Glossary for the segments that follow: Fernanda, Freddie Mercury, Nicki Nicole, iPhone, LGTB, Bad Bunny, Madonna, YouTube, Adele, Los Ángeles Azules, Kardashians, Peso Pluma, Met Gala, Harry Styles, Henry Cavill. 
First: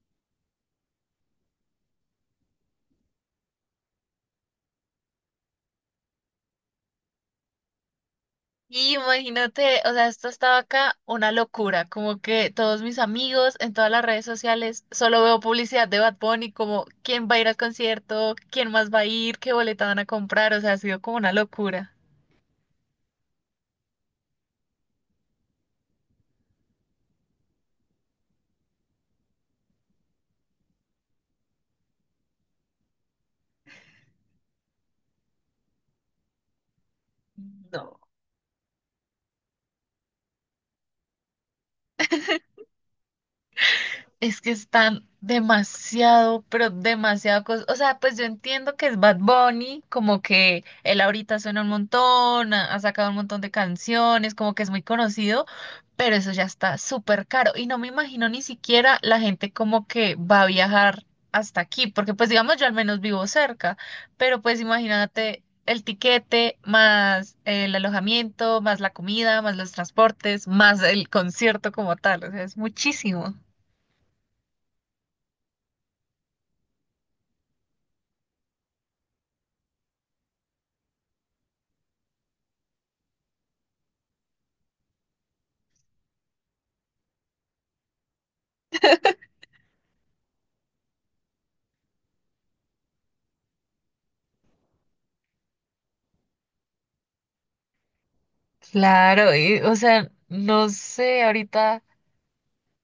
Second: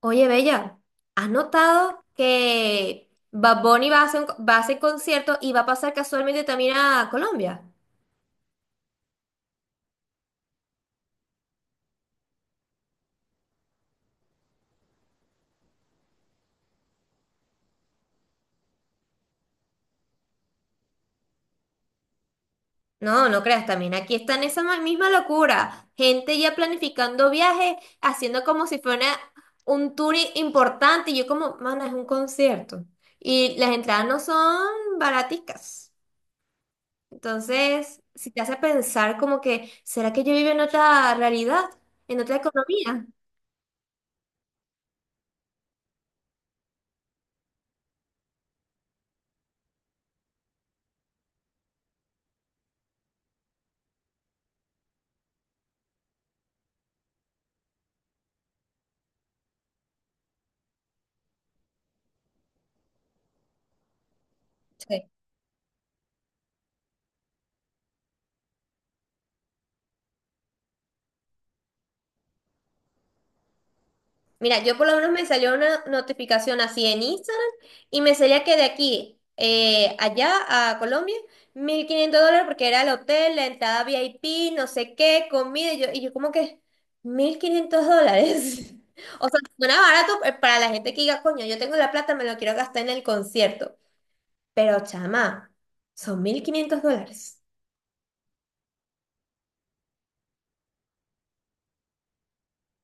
Oye, Bella, ¿has notado que Bad Bunny va a hacer concierto y va a pasar casualmente también a Colombia? Y imagínate, o sea, esto estaba acá una locura, como que todos mis amigos en todas las redes sociales solo veo publicidad de Bad Bunny, como quién va a ir al concierto, quién más va a ir, qué boleta van a comprar, o sea, ha sido como una locura. No, no creas, también aquí está en esa misma locura. Gente ya planificando viajes, haciendo como si fuera un tour importante. Y yo como, mana, es un concierto. Y las entradas no son baraticas. No. Entonces, si te hace pensar como que, ¿será que yo vivo en otra realidad? ¿En otra economía? Es que están demasiado, pero demasiado cosas. O sea, pues yo entiendo que es Bad Bunny, como que él ahorita suena un montón, ha sacado un montón de canciones, como que es muy conocido, pero eso ya está súper caro. Y no me imagino ni siquiera la gente como que va a viajar hasta aquí, porque pues digamos yo al menos vivo cerca, pero pues imagínate el tiquete, más el alojamiento, más la comida, más los transportes, más el concierto como tal. O sea, es muchísimo. Mira, yo por lo menos me salió una notificación así en Instagram y me salía que de aquí allá a Colombia, $1.500 porque era el hotel, la entrada VIP, no sé qué, comida, y yo como que $1.500. O sea, suena barato para la gente que diga, coño, yo tengo la plata, me lo quiero gastar en el concierto. Pero chama, son $1.500. Claro, y, o sea, no sé, ahorita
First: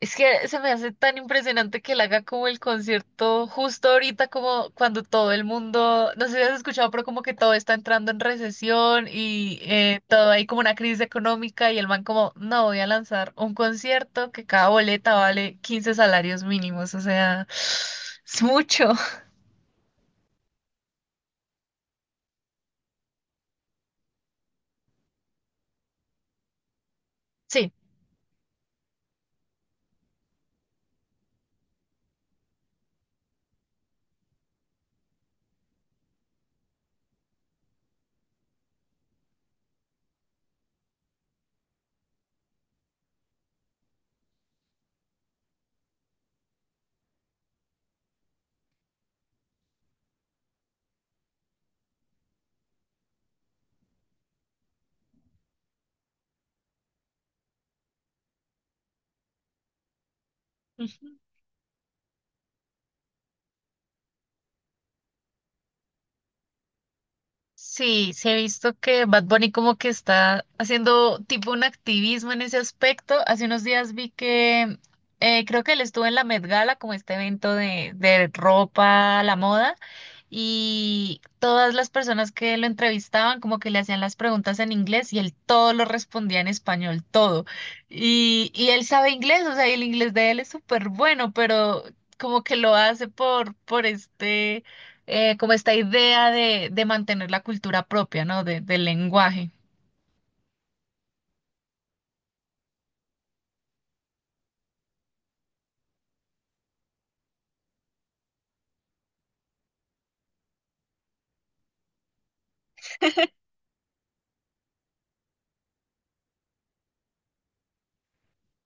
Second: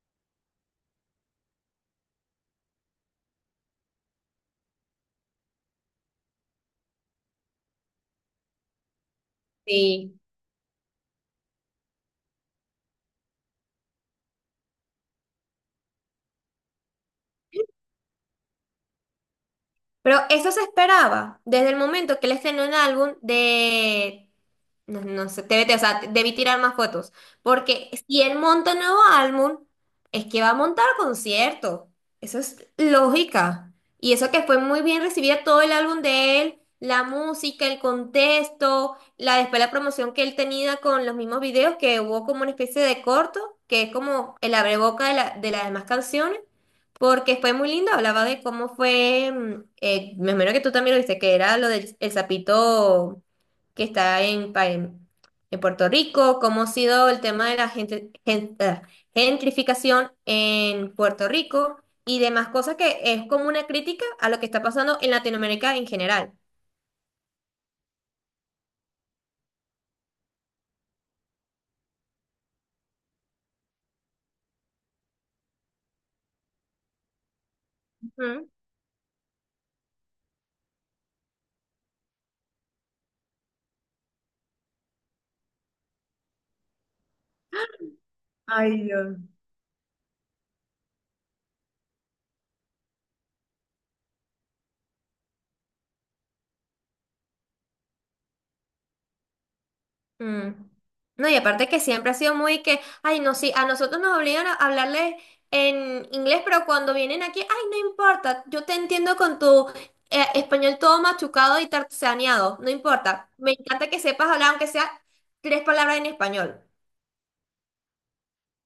es que se me hace tan impresionante que él haga como el concierto justo ahorita, como cuando todo el mundo, no sé si has escuchado, pero como que todo está entrando en recesión y Sí. todo hay como una crisis económica y el man como, no, voy a lanzar un concierto que cada boleta vale 15 salarios mínimos, o sea, es mucho. Pero eso se esperaba desde el momento que él estrenó el álbum de... No, no sé, TVT, o sea, debí tirar más fotos. Sí. Porque si él monta un nuevo álbum, es que va a montar concierto. Eso es lógica. Y eso que fue muy bien recibida todo el álbum de él, la música, el contexto, la después la promoción que él tenía con los mismos videos, que hubo como una especie de corto, que es como el abreboca de de las demás canciones. Porque fue muy lindo, hablaba de cómo fue, me imagino que tú también lo viste, que era lo del el sapito que está en Puerto Rico, cómo ha sido el tema de la gente, gentrificación en Ujú. Puerto Rico y demás cosas que es como una crítica a lo que está pasando en Latinoamérica en general. Sí, sí he visto que Bad Bunny como que está haciendo tipo un activismo en ese aspecto. Hace unos días vi que creo que él estuvo en la Met Gala como este evento de ropa, la moda y todas las personas que lo entrevistaban como que le hacían las preguntas en inglés y él todo lo respondía en español, todo. Y él sabe inglés, o sea, y el inglés de él es súper bueno, pero como que lo hace por este, como esta idea de mantener la cultura propia, ¿no? De, del lenguaje. Mm. No, y aparte que siempre ha sido muy que, ay, no, sí, a nosotros nos obligan a hablarles en inglés, pero cuando vienen aquí, ay, no importa, yo te entiendo con tu español todo machucado y tartaneado, no importa. Me encanta que sepas hablar, aunque sea tres palabras en español.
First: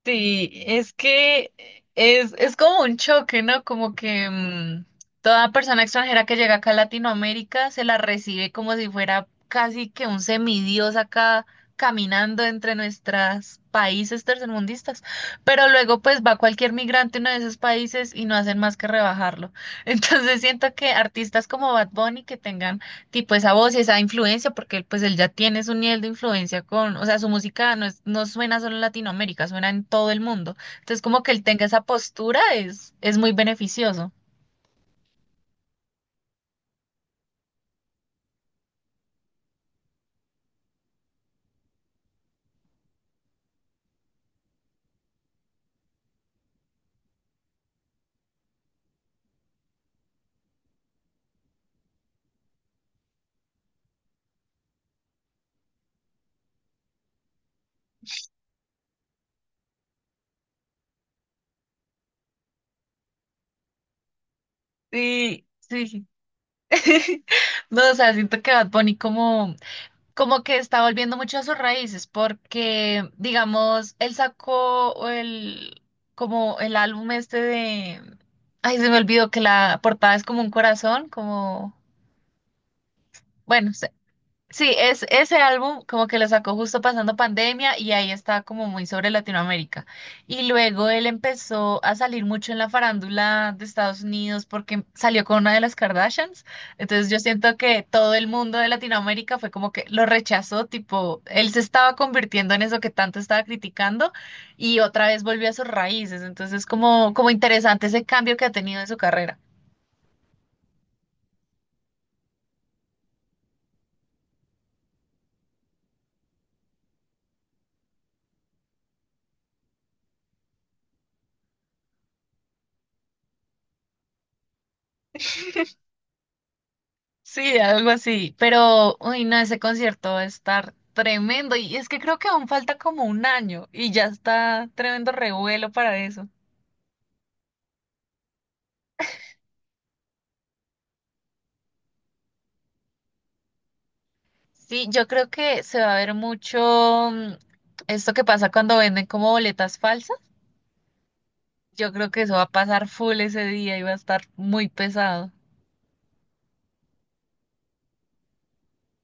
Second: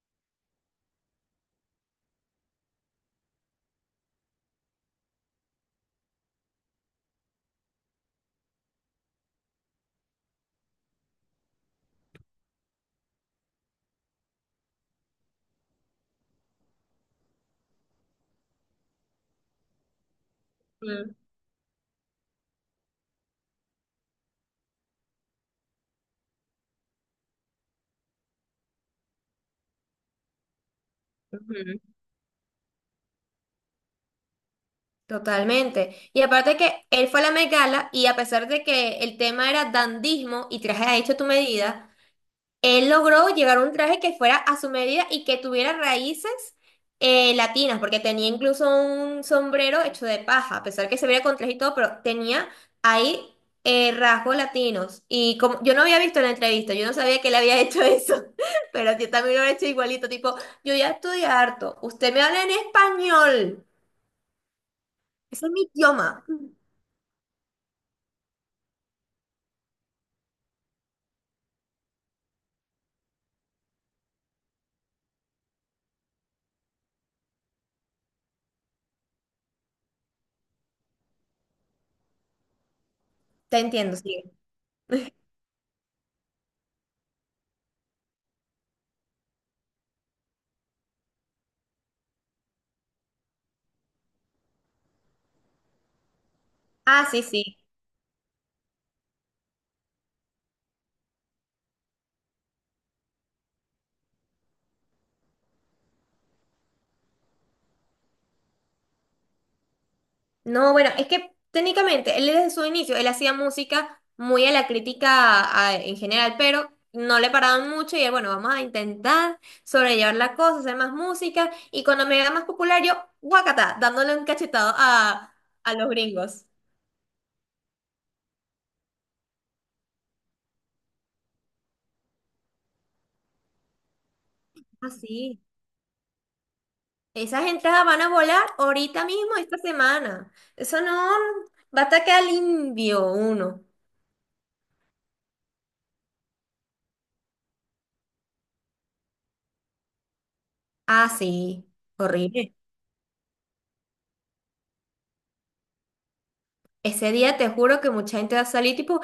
Sí, es que es como un choque, ¿no? Como que toda persona extranjera que llega acá a Latinoamérica se la recibe como si fuera casi que un semidios acá caminando entre nuestros países tercermundistas. Pero luego pues va cualquier migrante a uno de esos países y no hacen más que rebajarlo. Entonces siento que Mm. artistas como Bad Bunny que tengan tipo esa voz y esa influencia, porque él, pues él ya tiene su nivel de influencia con, o sea, su música no es, no suena solo en Latinoamérica, suena en todo el mundo. Entonces, como que él tenga Ujú. esa postura es muy beneficioso. Totalmente. Y aparte que él fue a la Met Gala y a pesar de que el tema era dandismo y traje a hecho tu medida, él logró llegar a un traje que fuera a su medida y que tuviera raíces latinas, porque tenía incluso un sombrero hecho de paja, a pesar que se veía con traje y todo, pero tenía ahí rasgos latinos. Y como yo no había visto la entrevista, yo no sabía que él había hecho eso, pero yo también lo he hecho igualito, tipo, yo ya estudié harto, usted me habla en español, ese Sí, es mi sí. idioma. No, o sea, siento que Bad Bunny como, como que está volviendo mucho a sus raíces, porque, digamos, él sacó el, como el álbum este de, ay, se me olvidó que la portada es como un corazón, como, Te bueno. entiendo, sí. Sí, es ese álbum como que lo sacó justo pasando pandemia y ahí está como muy sobre Latinoamérica. Y luego él empezó a salir mucho en la farándula de Estados Unidos porque salió con una de las Kardashians. Ah, Entonces yo sí, siento sí. que todo el mundo de Latinoamérica fue como que lo rechazó, tipo, él se estaba convirtiendo en eso que tanto estaba criticando y otra vez volvió a sus raíces. Entonces como interesante ese cambio que ha tenido en su carrera. No, bueno, es que técnicamente él desde su inicio, él hacía música muy a la crítica en general, pero no le paraban mucho y él, bueno, vamos a intentar sobrellevar la cosa, hacer más música y cuando me haga más popular yo, guacata, dándole un cachetado a los gringos. Sí, algo así. Pero, uy, no, ese concierto va a estar tremendo. Y es que creo que aún falta como un año y ya está Ah, tremendo sí. revuelo para eso. Esas entradas van a volar ahorita mismo, esta semana. Eso no, va a atacar al indio uno. Sí, yo creo que se va a ver mucho esto que pasa cuando venden como boletas falsas. Ah, sí, Yo creo que eso va a horrible. pasar full ese día y va a estar muy pesado. Ese día te juro que mucha gente va a salir tipo,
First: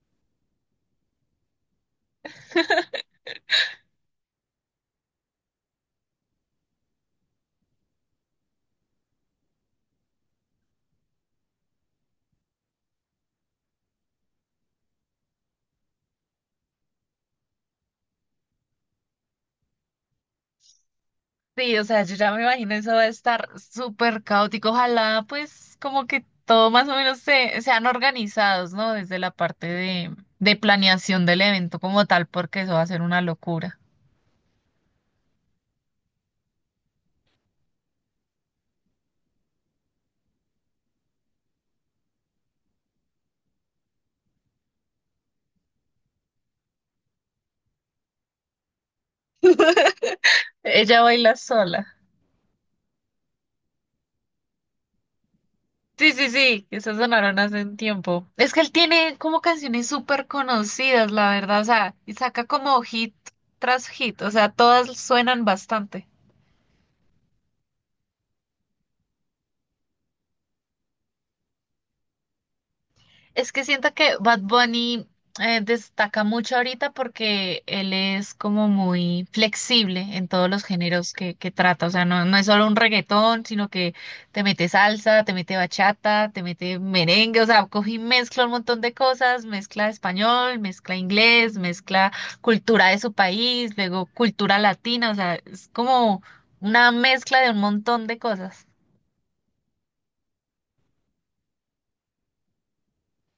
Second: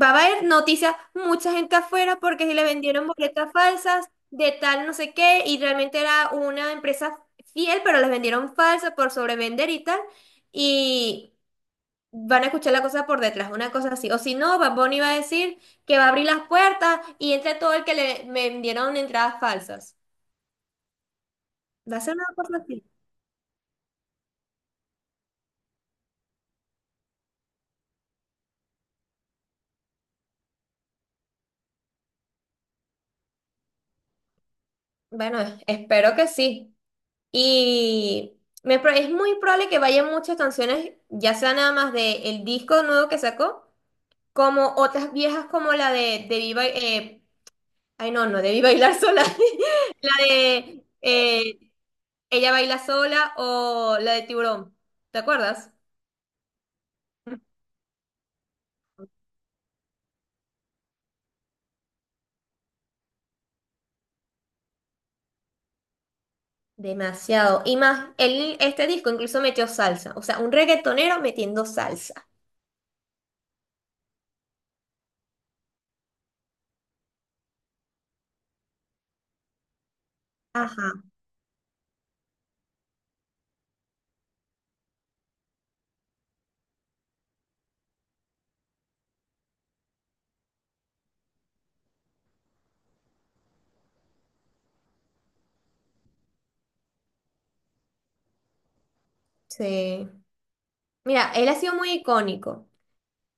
va a haber noticias, mucha gente afuera porque si le vendieron boletas falsas de tal no sé qué y realmente era una empresa fiel, pero las vendieron falsas por sobrevender y tal. Y van a escuchar la cosa por detrás, una cosa así. O si no, Bad Bunny va a decir que va a abrir las puertas y entra todo el que le me vendieron entradas falsas. Sí, o ¿Va a sea, yo ser ya una me cosa imagino así? eso va a estar súper caótico. Ojalá, pues, como que todo más o menos se, sean organizados, ¿no? Desde la parte de planeación del evento como tal, porque eso va a ser una locura. Bueno, espero que sí. Y es muy probable que vayan muchas canciones, ya sea nada más del disco nuevo que sacó como otras viejas como la de Debí Bailar, ay no, no, Debí Bailar Sola, la de Ella Baila Sola. Ella Baila Sola o la de Tiburón, ¿te acuerdas? Sí, sí, sí, esas sonaron hace un tiempo. Es que él tiene como canciones súper conocidas, la verdad, o sea, y saca como hit tras hit, o sea, todas suenan bastante. Demasiado. Y más, él, este disco incluso metió salsa, o sea, un reggaetonero metiendo salsa. Es que siento que Bad Bunny destaca mucho ahorita porque él es como muy flexible en todos los Ajá, géneros que trata. O sea, no, no es solo un reggaetón, sino que te mete salsa, te mete bachata, te mete merengue. O sea, coge y mezcla un montón de cosas, mezcla español, mezcla inglés, mezcla cultura de su país, luego cultura latina. O sea, es como una mezcla de un montón de cosas. sí. Mira, él ha sido muy icónico.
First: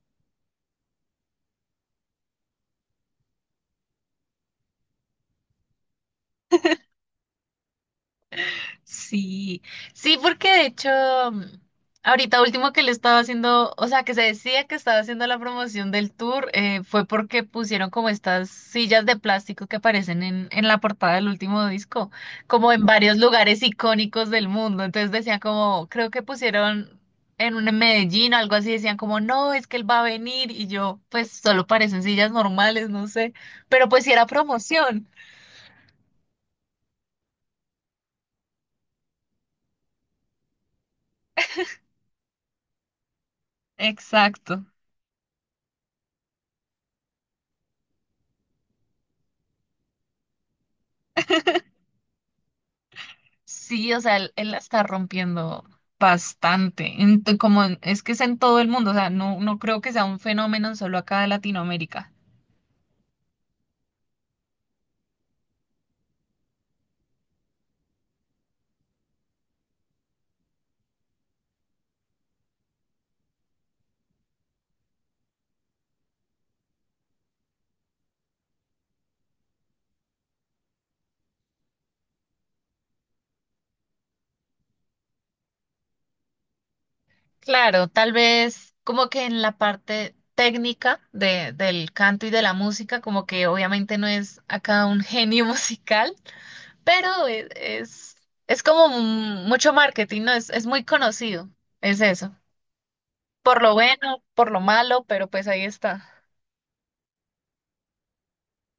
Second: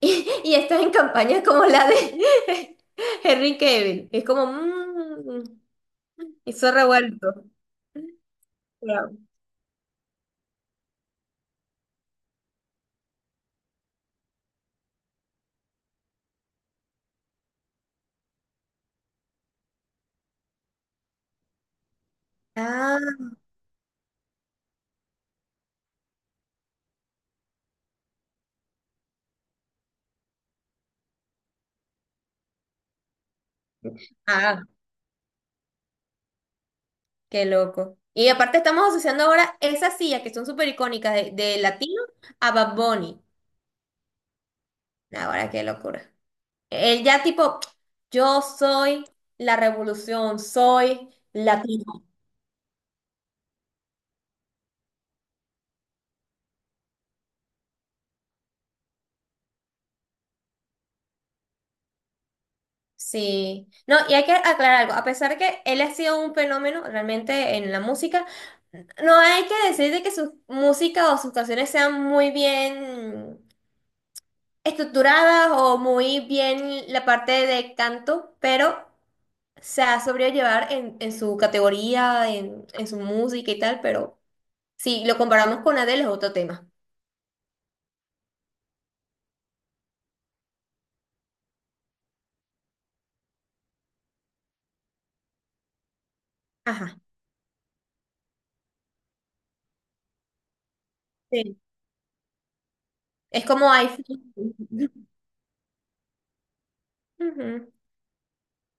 Y, y está en campañas como la de Henry Cavill. Es como, hizo revuelto. Claro. Sí, sí, porque de hecho, mm, ahorita último que le estaba haciendo, o sea, que se decía que estaba haciendo la promoción del tour, fue porque pusieron como estas sillas de plástico que aparecen en la portada del último disco, como en Ah, varios lugares icónicos del mundo. Entonces decían como, creo que pusieron en un en Medellín o algo así, decían como, no, es que él va a venir y yo, pues solo parecen sillas normales, no sé, pero pues sí era ah, promoción. qué loco. Y aparte estamos asociando ahora esas sillas que son súper icónicas de latino a Bad Bunny. Exacto. Ahora qué locura. Él ya tipo, yo soy la revolución, soy latino. Sí, o sea, él la está rompiendo bastante. En to- como en- Es que es en todo el mundo, o sea, no, no creo que sea un fenómeno solo acá de Latinoamérica. Sí. No, y hay que aclarar algo. A pesar de que él ha sido un fenómeno realmente en la música, no hay que decir de que su música o sus canciones sean muy bien estructuradas o muy bien la parte de canto, pero... sea, sobrellevar en su categoría, en su música y tal, pero si lo comparamos con Adele es otro tema. Claro, tal vez como que en la parte técnica de, del canto y de la música, como que obviamente no es acá un genio musical, Ajá. pero es, como mucho marketing, ¿no? Es muy conocido, Sí. es eso. Es Por como lo iPhone. bueno, por lo malo, pero pues ahí está. Ujú.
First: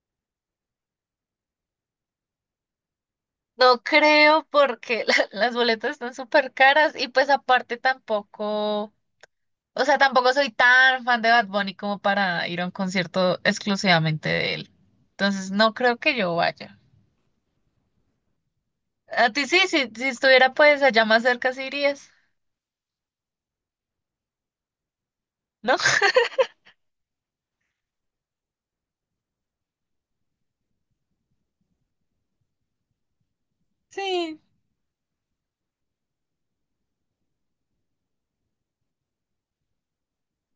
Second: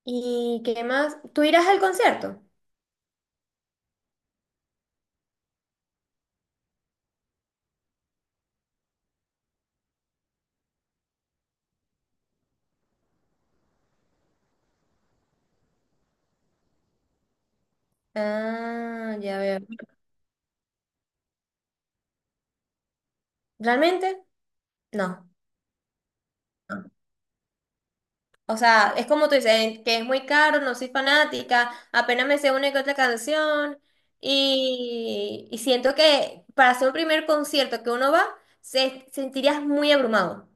¿Y qué más? ¿Tú irás al concierto? No creo porque las boletas están súper caras y pues aparte tampoco, o sea, tampoco soy tan fan de Bad Bunny como para ir a un concierto exclusivamente de él. Entonces no creo que yo vaya. Ah, A ya ti sí, veo. sí, si estuviera pues allá más cerca sí irías, ¿Realmente? No. ¿no? No. O sea, es como tú dices, que es muy caro, no soy fanática, apenas me sé una que otra canción Sí. y siento que para hacer un primer concierto que uno va, se, sentirías muy abrumado.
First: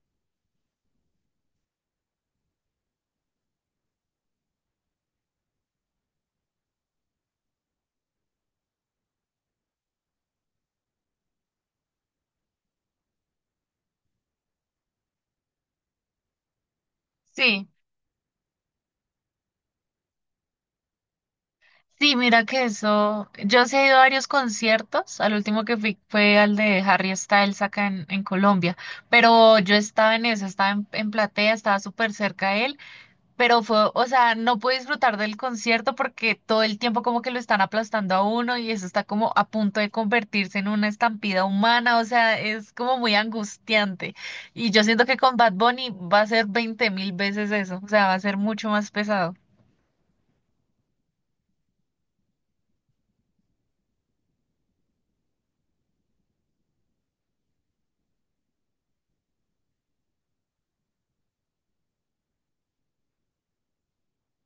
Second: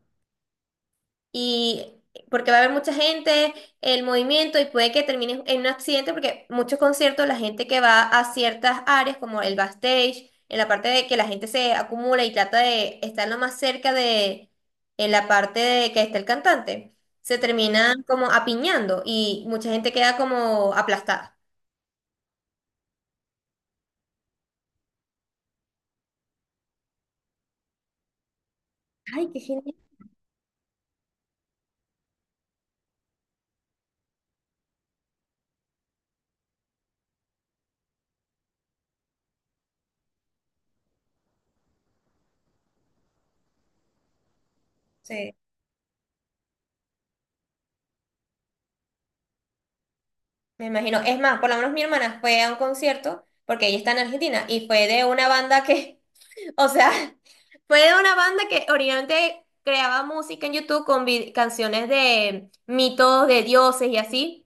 Y porque va a haber mucha gente, el movimiento y puede que termine en un accidente porque muchos conciertos la gente que va a ciertas áreas como el backstage, en la parte de que la gente se acumula y trata de estar lo más cerca de en la parte de que está el cantante, se Sí, termina como apiñando y mucha gente queda como aplastada. sí, mira que eso. Yo sí he ido a varios conciertos. Al último que fui fue al de Harry Styles acá en Colombia. Ay, qué Pero yo genial. estaba en eso, estaba en platea, estaba súper cerca de él. Pero fue, o sea, no pude disfrutar del concierto porque todo el tiempo como que lo están aplastando a uno y eso está como a punto de convertirse en una estampida humana, o sea, es como muy angustiante. Y yo siento que Sí, con Bad Bunny va a ser 20.000 veces eso, o sea, va a ser mucho más pesado. me imagino. Es más, por lo menos mi hermana fue a un concierto porque ella está en Argentina y fue de una banda que, o sea, fue de una banda que originalmente creaba música en YouTube con canciones de mitos, de dioses y así.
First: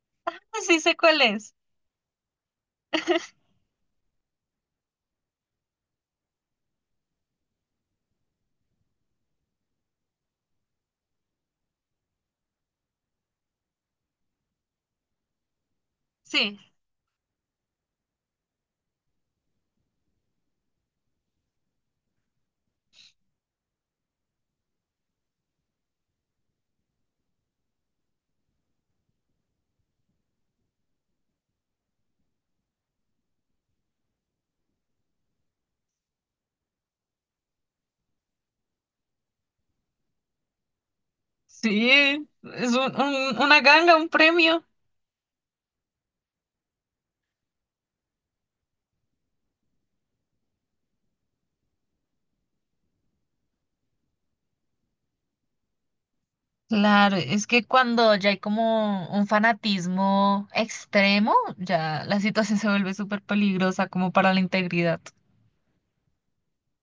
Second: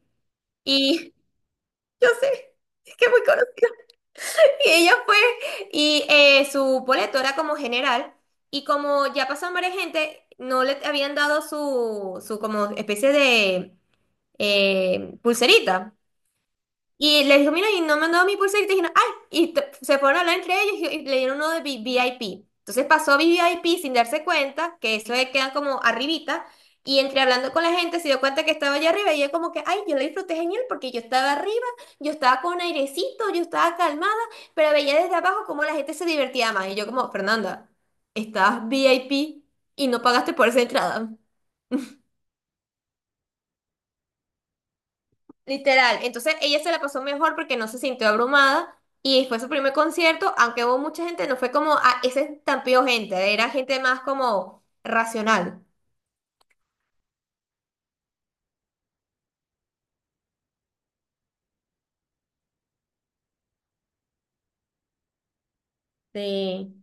Sí sé Y cuál es. yo sé, es que muy conocida. Y ella fue, y su boleto era como general. Y como ya pasaron varias gente, no le habían dado su como especie de pulserita. Sí. Y les dijo, mira, y no me han dado mi pulsera. Y te dijeron, ay, y se fueron a hablar entre ellos y le dieron uno de VIP. Entonces pasó VIP sin darse cuenta, que eso es- queda como arribita. Y entre hablando con la gente se dio cuenta que estaba allá arriba y yo como que, ay, yo la disfruté genial porque yo estaba arriba, yo estaba con airecito, yo estaba calmada, pero veía desde abajo cómo la gente se divertía más. Y yo como, Fernanda, estabas VIP y no pagaste por esa entrada. Sí, es una ganga, un premio. Literal. Entonces ella se la pasó mejor porque no se sintió abrumada y fue su primer concierto, aunque hubo mucha gente, no fue como, ah, ese estampido gente, era gente más como racional. Claro, es que cuando ya hay como un fanatismo extremo, ya la situación se vuelve súper peligrosa como para la integridad. Sí.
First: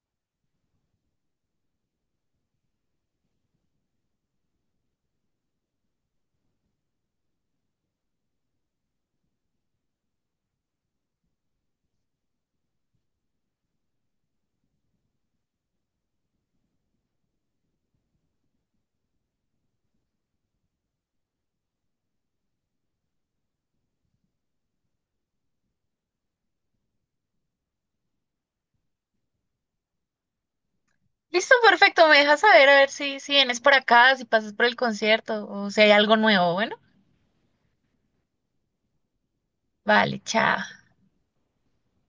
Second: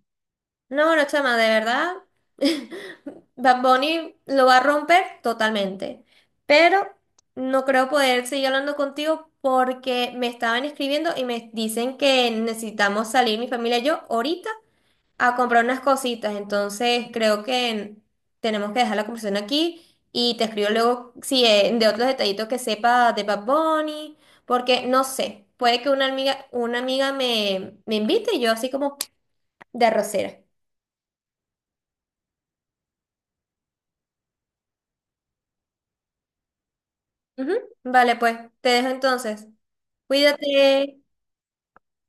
No, no, chama, de verdad, Bad Bunny lo va a romper totalmente, pero no creo poder seguir hablando contigo porque me estaban escribiendo y me dicen que necesitamos salir mi familia y yo ahorita a comprar unas cositas, entonces creo que tenemos que dejar la conversación aquí y te escribo luego si de otros detallitos que sepa de Bad Bunny, porque no sé, puede que una amiga me, me invite y yo así como de arrocera. Listo, perfecto. Me dejas saber a ver si, si vienes por acá, si pasas por el concierto o si hay algo nuevo. Bueno, Ujú, vale, pues, te dejo entonces. vale, chao. Cuídate.